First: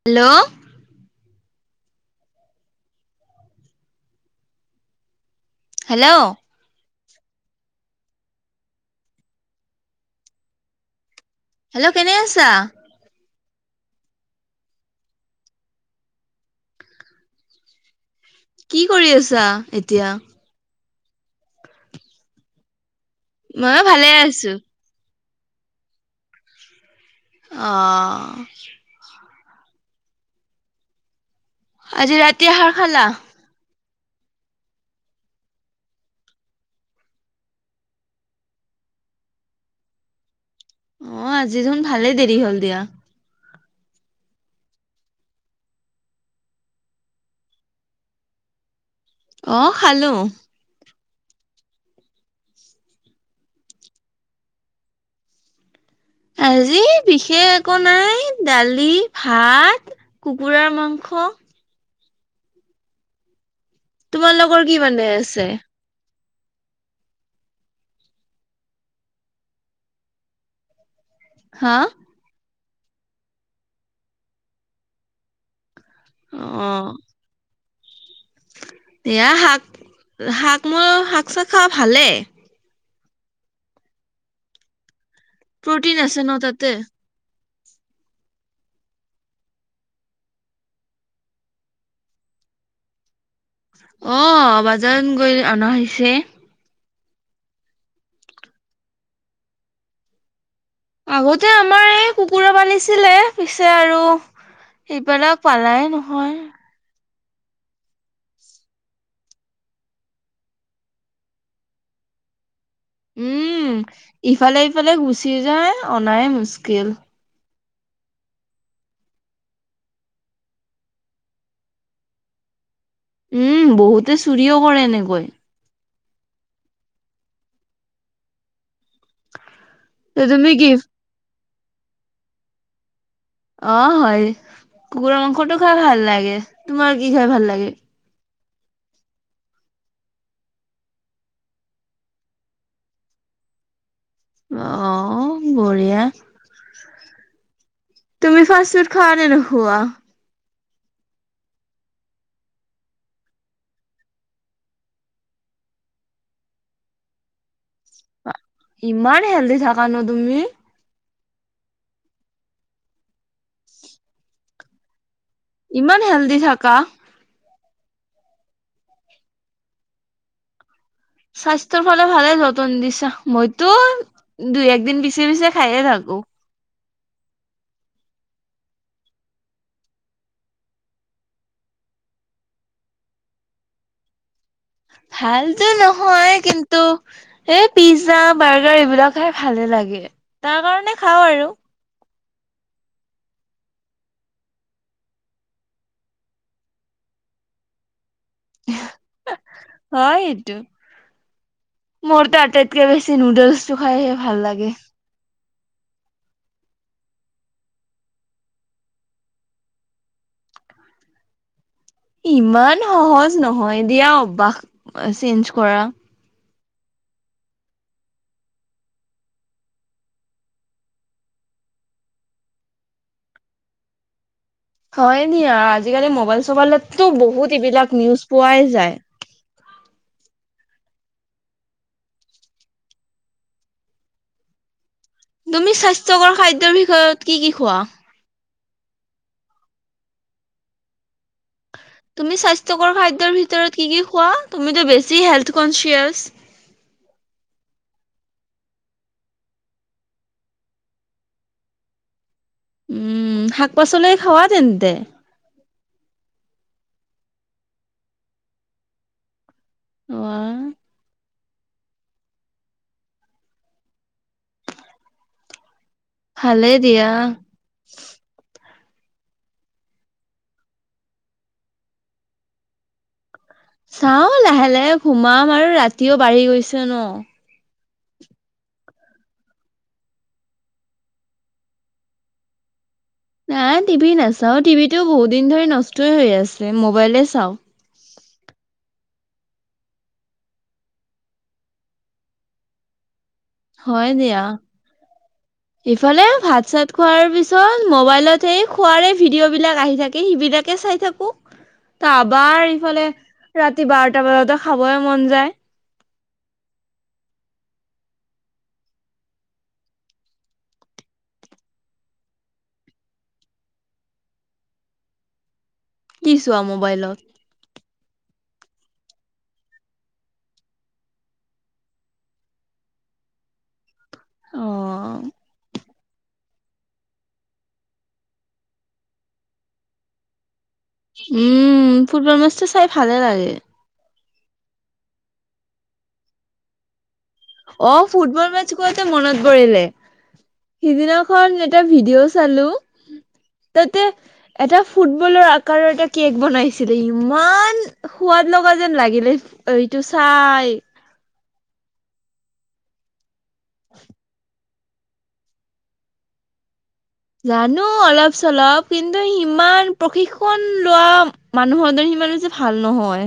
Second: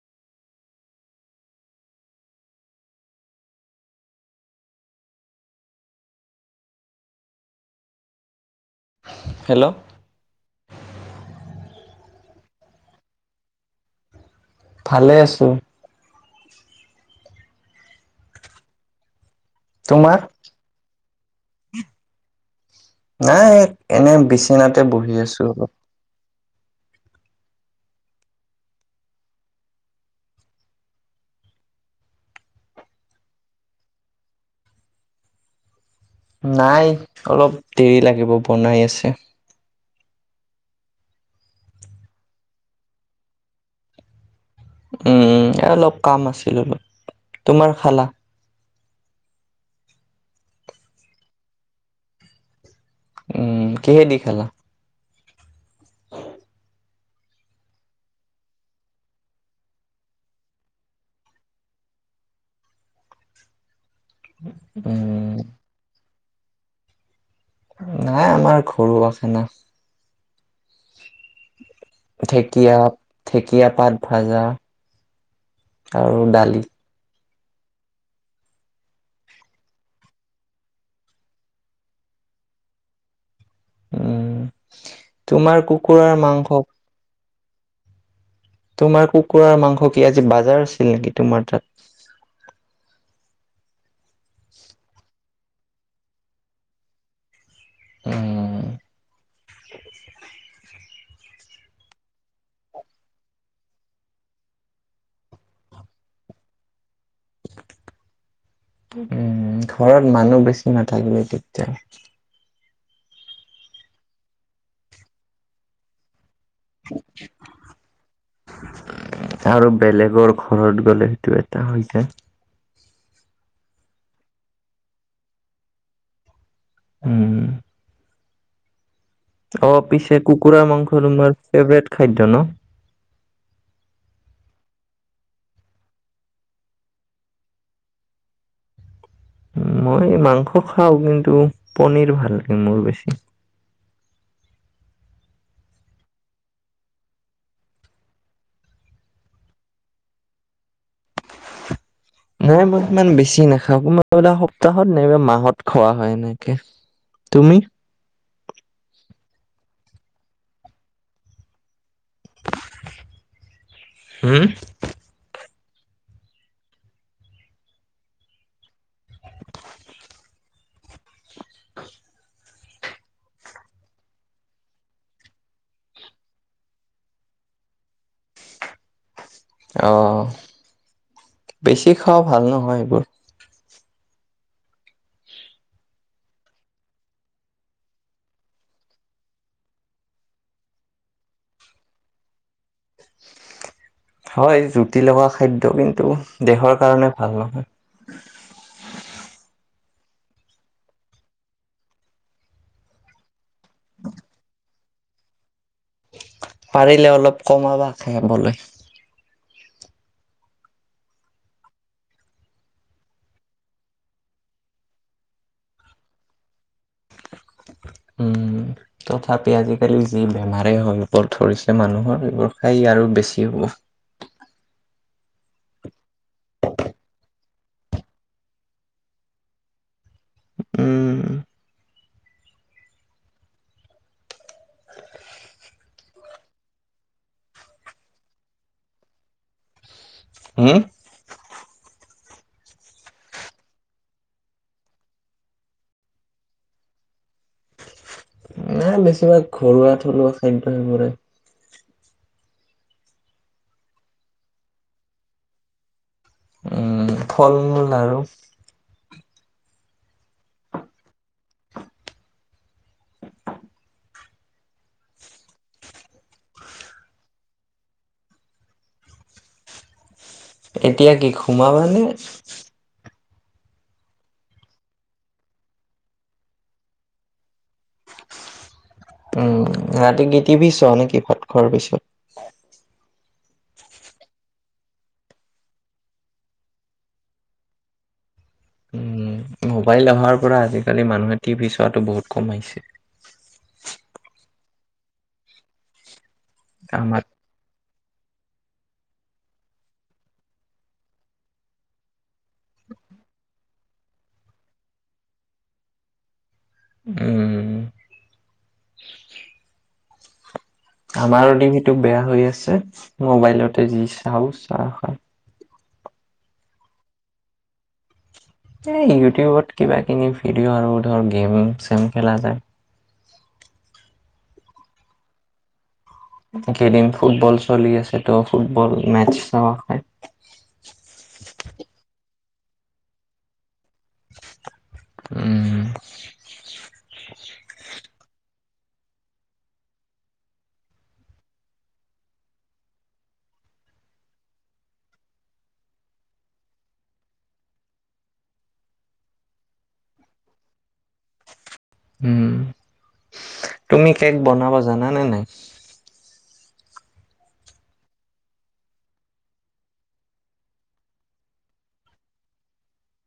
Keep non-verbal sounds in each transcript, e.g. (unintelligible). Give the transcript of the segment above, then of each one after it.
Hello? Hello. Hello? Hello কেনে আছা? ভালে আছো। কি কৰি আছ চা এতিয়া তোমাৰ (inaudible) নাই ময়ো ভালে এনে আছো বিচনাতে বহি আছো। অ। আহ। আজি ৰাতি আহাৰ খালা? নাই অলপ দেৰি লাগিব, বনাই আছে। অ আজি জুন ভালেই দেৰি হল দিয়া। উম, অলপ কাম আছিল অলপ, তোমাৰ খালা? আহ খালো। উম কিহে দি খালা? আজি বিশেষ একো নাই দালি, ভাত, কুকুৰাৰ মাংস তোমাৰ লগৰ কি মানে উম আছে? নাই আমাৰ ঘৰুৱাখানা। হা? ঢেকীয়া, ঢেকীয়া পাত ভাজা আৰু দালি অ এয়া শাক, শাক ম শাক চাক খা ভালে। উম। তোমাৰ প্ৰটিন কুকুৰাৰ আছে ন মাংস তাতে তোমাৰ কুকুৰাৰ মাংস কি আজি বাজাৰ আছিল নেকি তোমাৰ তাত? অ বাজাৰত গৈলে অনা হৈছে। অ। আগতে আমাৰ এই কুকুৰা পালিছিলে পিছে আৰু সেইবিলাক পালাই নহয়। উম ঘৰত মানুহ বেছি নাথাকিলে তেতিয়া উম, ইফালে ইফালে গুচি যায়, অনাই মুস্ক কোপ‌ চি (inaudible) আৰু বেলেগৰ ঘৰত গলে সেইটো এটা হৈ যায়। উম, বহুতে চুৰিও কৰে এনেকৈ। উম। অ পিছে ত তুমি কুকুৰাৰ কি মাংস তোমাৰ ফেভৰেট খাদ্য ন? অ হয়। কুকুৰা মাংসটো খাই ভাল লাগে। তোমাৰ কি খাই ভাল লাগে? মই মাংস খাও কিন্তু পনীৰ ভাল লাগে মোৰ বেছি। অ বৰিয়া। তুমি ফাষ্ট ফুড খোৱা নে নোখোৱো? নাই মই ইমান বেছি নাখাওঁ কোনা সপ্তাহত নাইবা মাহত খোৱা হয় এনেকে। তুমি? হেলডি থাকানো তুমি হুম ইমান হেল্ডি থাকা স্বাস্থ্যৰ ফালে ভালে যত নতুন দিছা মইতো দুই একদিন পিছে পিছে খায়ে থাকো অ বেছি খাওঁ ভাল নহয় এইবোৰ। ভালতো নহয় কিন্তু এই পিজ্জা বাৰ্গাৰ এইবিলাক খাই ভালে লাগে তাৰ কাৰণে খাওঁ আৰু হয় জুতি লগা খাদ্য কিন্তু দেহৰ কাৰণে ভাল নহয়। হে আহ। হয় এইটো মোৰতো আটাইতকে বেছি নুডলছটো খাইহে ভাল লাগে। পাৰিলে অলপ কমাবা খাবলৈ। ইমান সহজ নহয় দিয়া অভ্যাস চেঞ্জ কৰা। উম। তথাপি আজিকালি যি বেমাৰে হয় ওবোৰ ধৰিছে মানুহৰ সেইবোৰ খাই আৰু বেছি হ'ব হয় নি আজিকালি মোবাইল চবাইলতো বহুত এইবিলাক নিউজ পোৱাই যায় উম তুমি স্বাস্থ্যকৰ খাদ্যৰ বিষয়ত কি কি খোৱা? হম, তুমি স্বাস্থ্যকৰ খাদ্যৰ ভিতৰত কি কি খোৱা? তুমিটো বেছি হেলথ কন্চিউৱাছ নাই বেছিভাগ ঘৰুৱা থলুৱা খাদ্য সেইবোৰে। উম শাক পাচলি খোৱা তেন্তে উম, ফল মূল আৰু আহ ভালে দিয়া এতিয়া কি ঘোমাবা নে? চাও লাহে লাহে সোমাম আৰু ৰাতিও বাঢ়ি গৈছে ন। উম ৰাতি গিতিবি চ নেকি ভাত খোৱাৰ পিছত নাই টিভি নাচাও টিভিটো বহুত দিন ধৰি নষ্টই হৈ আছে মোবাইলে চাও। উম, মোবাইল অহাৰ পৰা আজিকালি মানুহে টি ভি চোৱাটো বহুত কমাইছে হয় দিয়া ইফালে ভাত চাত খোৱাৰ আমাৰ পিছত মবাইলত সেই খোৱাৰে ভিডিঅ বিলাক আহি থাকি স বিলাকে চাই থাকো। তবাৰ ইফালে ৰাতি বাৰটা বজাত খাব মন যায় উম আমাৰ ও টিভিটো বেয়া হৈ আছে মোবাইলতে যি চাওঁ চাওঁ খ কি চোৱা মোবাইলত? এই ইউটিউবত কিবা কিনি ভিডিঅ' আৰু ধৰ গেম চেম খেলা যায়। আহ কেইদিন ফুটবল চলি আছে তো ফুটবল মেচ চাওঁ। উম ফুটবল মই চাই ভালে লাগে উম অ ফুটবল ম তে মনত পৰিলে সিদিনাখন এটা ভিডিঅ' চালো তাতে এটা ফুটবলৰ আকাৰৰ এটা কেক বনাইছিলে ইমান সোৱাদ লগা যেন লাগিলে এইটো চাই। হম। তুমি কেক বনাবা। জানা নাই নাই? জানো অলপ চলপ কিন্তু সিমান প্ৰশিক্ষণ লোৱা মানুহৰ দৰে সিমান ব হৈছে ভাল নহয়।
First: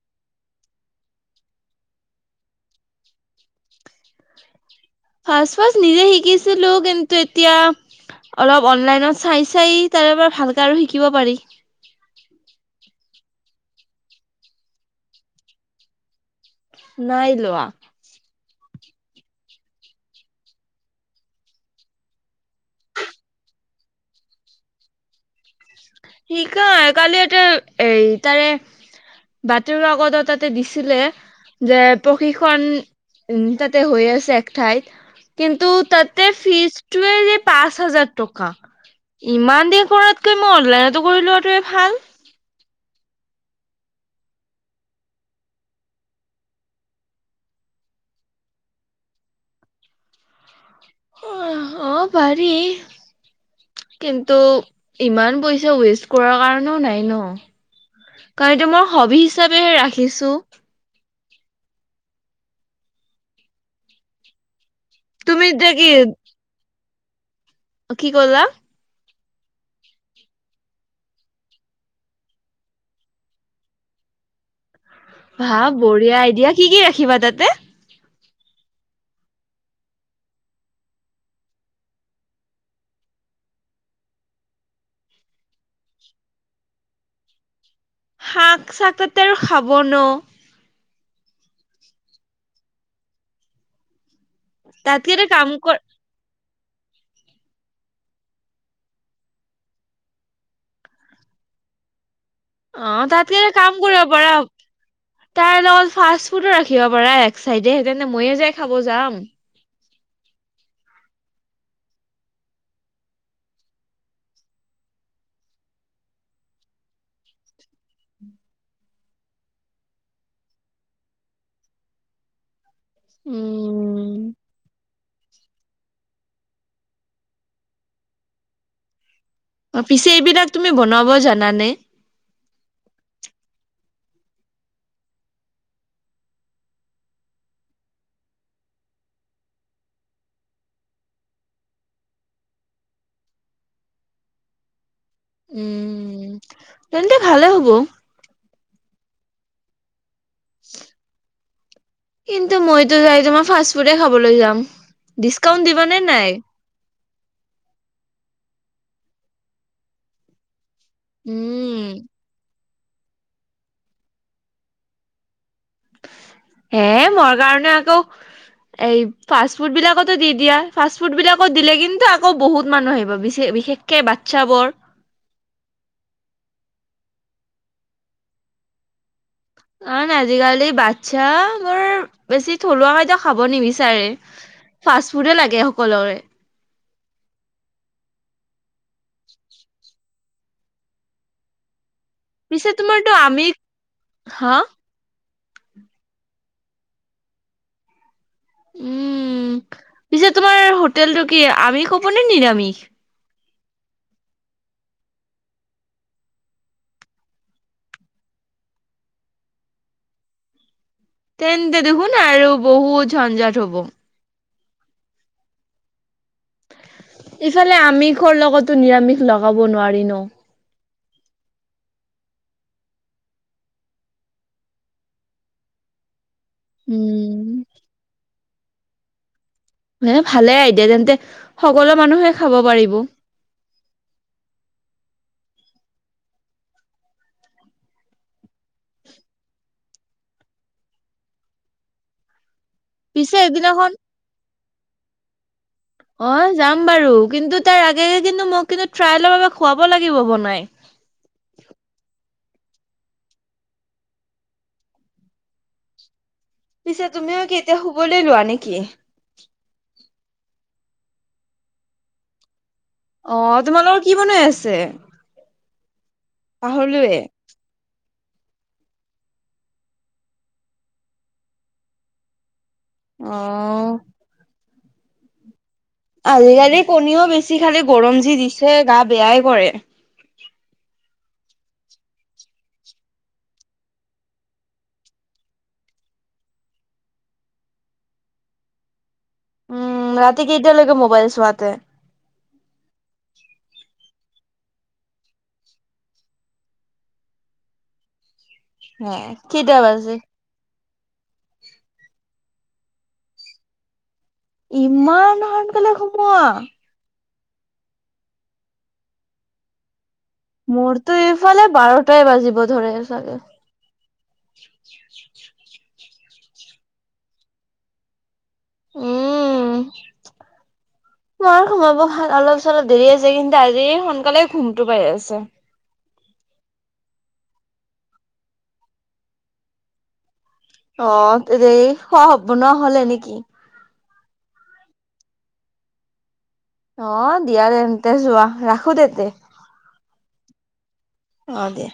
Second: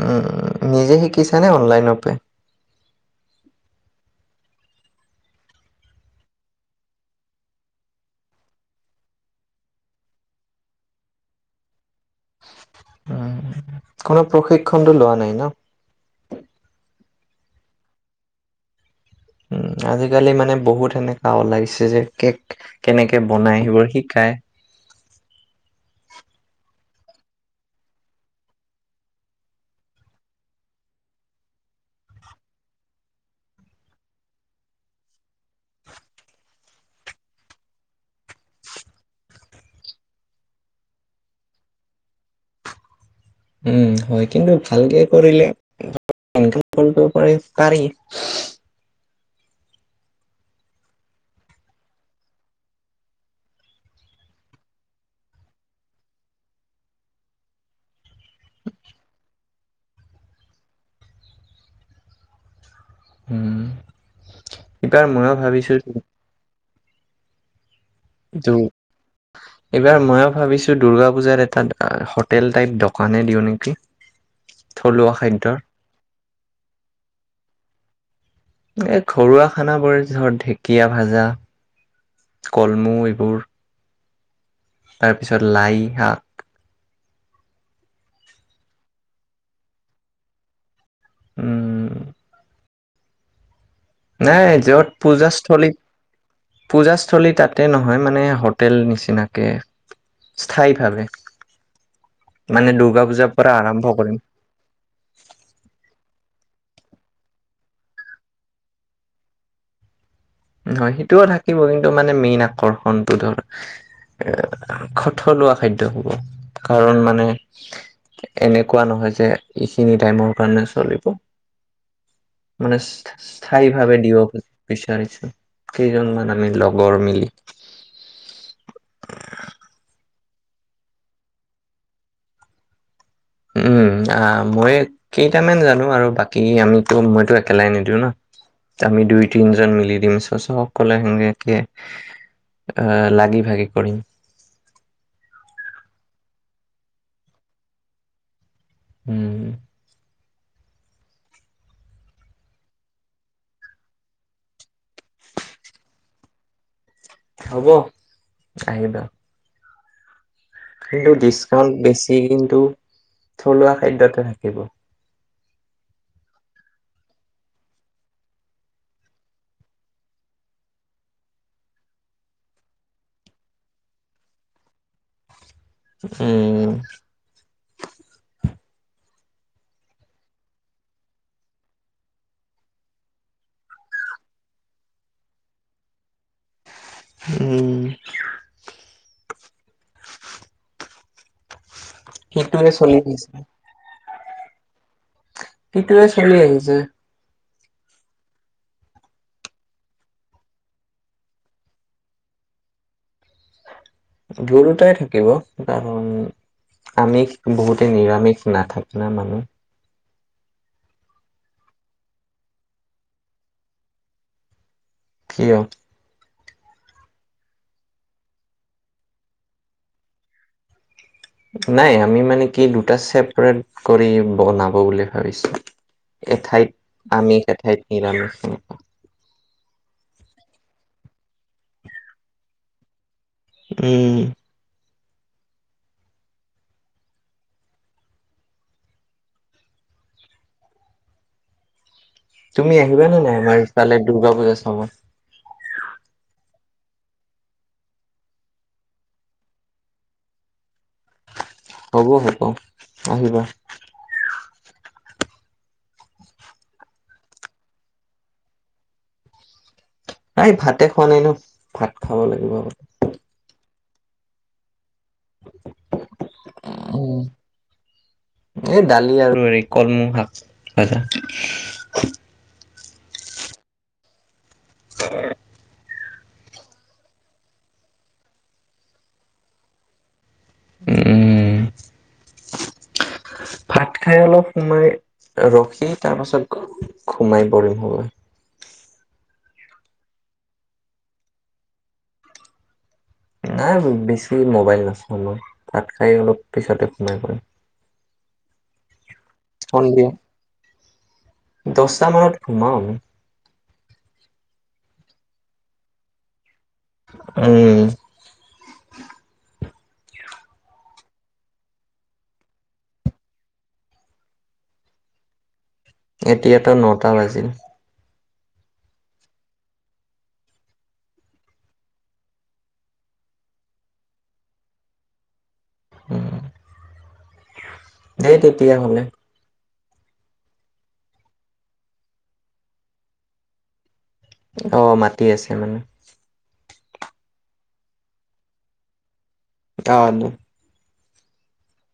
উম উ নিজে শিকিছ নে অনলাইনপ। ফাৰ্ষ্ট ফাৰ্ষ্ট নিজে শিকিছিলো কিন্তু এতিয়া অলপ অনলাইনত চাই চাই তাৰে পৰা ভালকে আৰু শিকিব পাৰি।। উ কোনো প্ৰশিক্ষণটো লোৱা নাই ন।। নাই লোৱা। উম আজিকালি মানে বহুত হেনকা ওলাগিছে যে কেক কেনেকে বনাই সেইবোৰৰ শিকায়। শিকায় কালি এ এ তাৰে বাতৰি আগত তাতে দিছিলে যে প্ৰশিক্ষন উম তাতে হৈ আছে এক ঠাইত কিন্তু তাতে ফিজটে যে পাঁচ হাজাৰ টকা ইমান দেৰি কৰাতকৈ মই অনলাইনত।। লোৱাটোৱে ভাল।। উম হয় কিন্তু ভালকে কৰিলে কৰিব পাৰি পাৰি।। অঁ পাৰি কিন্তু ইমান পইচা ৱেষ্ট কৰাৰ কাৰণেও নাই ন কাৰণ এইটো মই হবি হিচাপে ৰাখিছো উম এইবাৰ মই তুমি এতিয়া ভাবিছো।। কি অ কি কলা? এইবাৰ ময়ো ভাবিছোঁ দুৰ্গা পূজাত এটা হোটেল টাইপ দোকানেই দিওঁ নেকি। থলুৱা খাদ্যৰ ভা বঢ়িয়া আই দিয়া কি কি ৰাখিবা তাতে এই ঘৰুৱা খানাবোৰ ধৰ ঢেকীয়া ভাজা কলমৌ এইবোৰ তাৰপিছত লাই শাক'- শাক চাকতেৰ খাব ন উম নাই যত তাতকে এটা পূজা কাম স্থলী কৰ পূজাস্থলী তাতে নহয় মানে হোটেল নিচিনাকে স্থায়ীভাৱে মানে দুৰ্গা অঁ পূজাৰ তাতকে পৰা কাম আৰম্ভ কৰিব কৰিম পাৰা তাই লগ ফ ফুটো ৰাখিব পাৰা এক চাইডেহেঁতে ময়ে যাই খাব যাম হয় সেইটোও থাকিব কিন্তু মানে মেইন আকৰ্ষণটো ধৰ এ খথলুৱা খাদ্য হব কাৰণ মানে এনেকুৱা নহয় যে এইখিনি টাইমৰ কাৰণে চলিব। মানে স্থায়ী ভাৱে দিব বিচাৰিছো। কেইজনমান আমি লগৰ মিলি। অ পিছে এইবিলাক তুমি বনাব জানানে? উম আহ মই কেইটামান জানো আৰু বাকী আমিতো মইতো একেলাই নিদিওঁ ন আমি দুই তিনজন মিলি দিম চ চ সকললে সেনেকে আহ লাগি ভাগি কৰিম। উম তেন্তে ভালে হ'ব। উম। কিন্তু মইতো যাই তোমাৰ ফাষ্ট ফুডে খাবলৈ যাম। ডিচকাউণ্ট দিব নে নাই? হব আহিবা। কিন্তু ডিছকাউন্ট উম বেছি কিন্তু। থলুৱা খাদ্যতহে থাকিব। হে মোৰ কাৰণে আকৌ এই ফাষ্ট ফুড বিলাকতো দি দিয়া। ফাষ্ট ফুড বিলাকত দিলে কিন্তু আকৌ বহুত মানুহ আহিব বিশে বিশেষকে বাচ্ছাবোৰ। উম। কাৰণ আজিকালি বাচ্ছা মোৰ বেছি থলুৱা খাদ্য খাব নিবিচাৰে, ফাষ্ট ফুডে লাগে সকলোৰে। উম। সিটোৱে পিছে চলি তোমাৰটো আমি হা? সেইটোৱে চলি আহিছে। উম, পিছে তোমাৰ হোটেলটো কি আমিষ হ'বনে নিৰামিষ? দুৰুটাই থাকিব কাৰণ আমিষ বহুতে নিৰামিষ নাথাকে ন। তেনে দেখোন আৰু বহুত ঝঞ্জাত হব। কিয়? ইফালে আমিষৰ লগতো নিৰামিষ লগাব নোৱাৰি ন। নাই আমি মানে কি দুটা ছেপাৰেট কৰি বনাব বুলি ভাবিছো। এঠাইত আমিষ, উম এঠাইত নিৰামিষ। ভালে আইদিয়া তেন্তে, সকলো মানুহে খাব পাৰিব। উম। (unintelligible) তুমি আহিবানে নাই পিছে এদিনাখন আমাৰফালে দুৰ্গা পূজা চাব? অ যাম বাৰু কিন্তু তাৰ আগে আগে কিন্তু মোক কিন্তু ট্ৰাইলৰ বাবে খুৱাব লাগিব বনাই। হ'ব হব আহিবা। পিছে তুমিও কি এতিয়া শুবলৈ লোৱা নেকি? নাই ভাতে খোৱা নাই ন, ভাত খাব লাগিব। অ তোমালোকৰ কি বনাই আছে? পাহৰিলোঁয়ে? উম, এই দালি আৰু হেৰি কলমৌ শাক ভজা। অহ। (unintelligible) আজিকালি কণীও বেছি খালি গৰম যি দিছে গা বেয়াই কৰে। উম। ভাত খাই অলপ সোমাই, ৰখি তাৰ পাছত সোমাই পৰিম শুবলৈ। উম ৰাতি কেইটালৈকে মোবাইল চোৱাতে? নাই বেছি মোবাইল নাচো মই, তাত খাই অলপ পিছতে সোমাই পৰিম। হে কেইটা সন্ধিয়া, বাজে? দছটা মানত। সোমাওঁ আমি। ইমান সোনকালে সোমোৱা। উম। মোৰতো এইফালে বাৰটাই বাজিব ধৰে চাগে। এতিয়াতো নটা বাজিল। উম, মাৰ সোমাব হ'ল অলপ চলপ দেৰি আছে কিন্তু আজি সোনকালে ঘুমটো পাৰি আছে। উম। দে তেতিয়া হলে। অ খোৱা এনেই‌ বনোৱা হলেই নেকি? অ মাতি আছে মানে। অ দিয়া তেন্তে যোৱা ৰাখো তেন্তে। অ ন অ দে।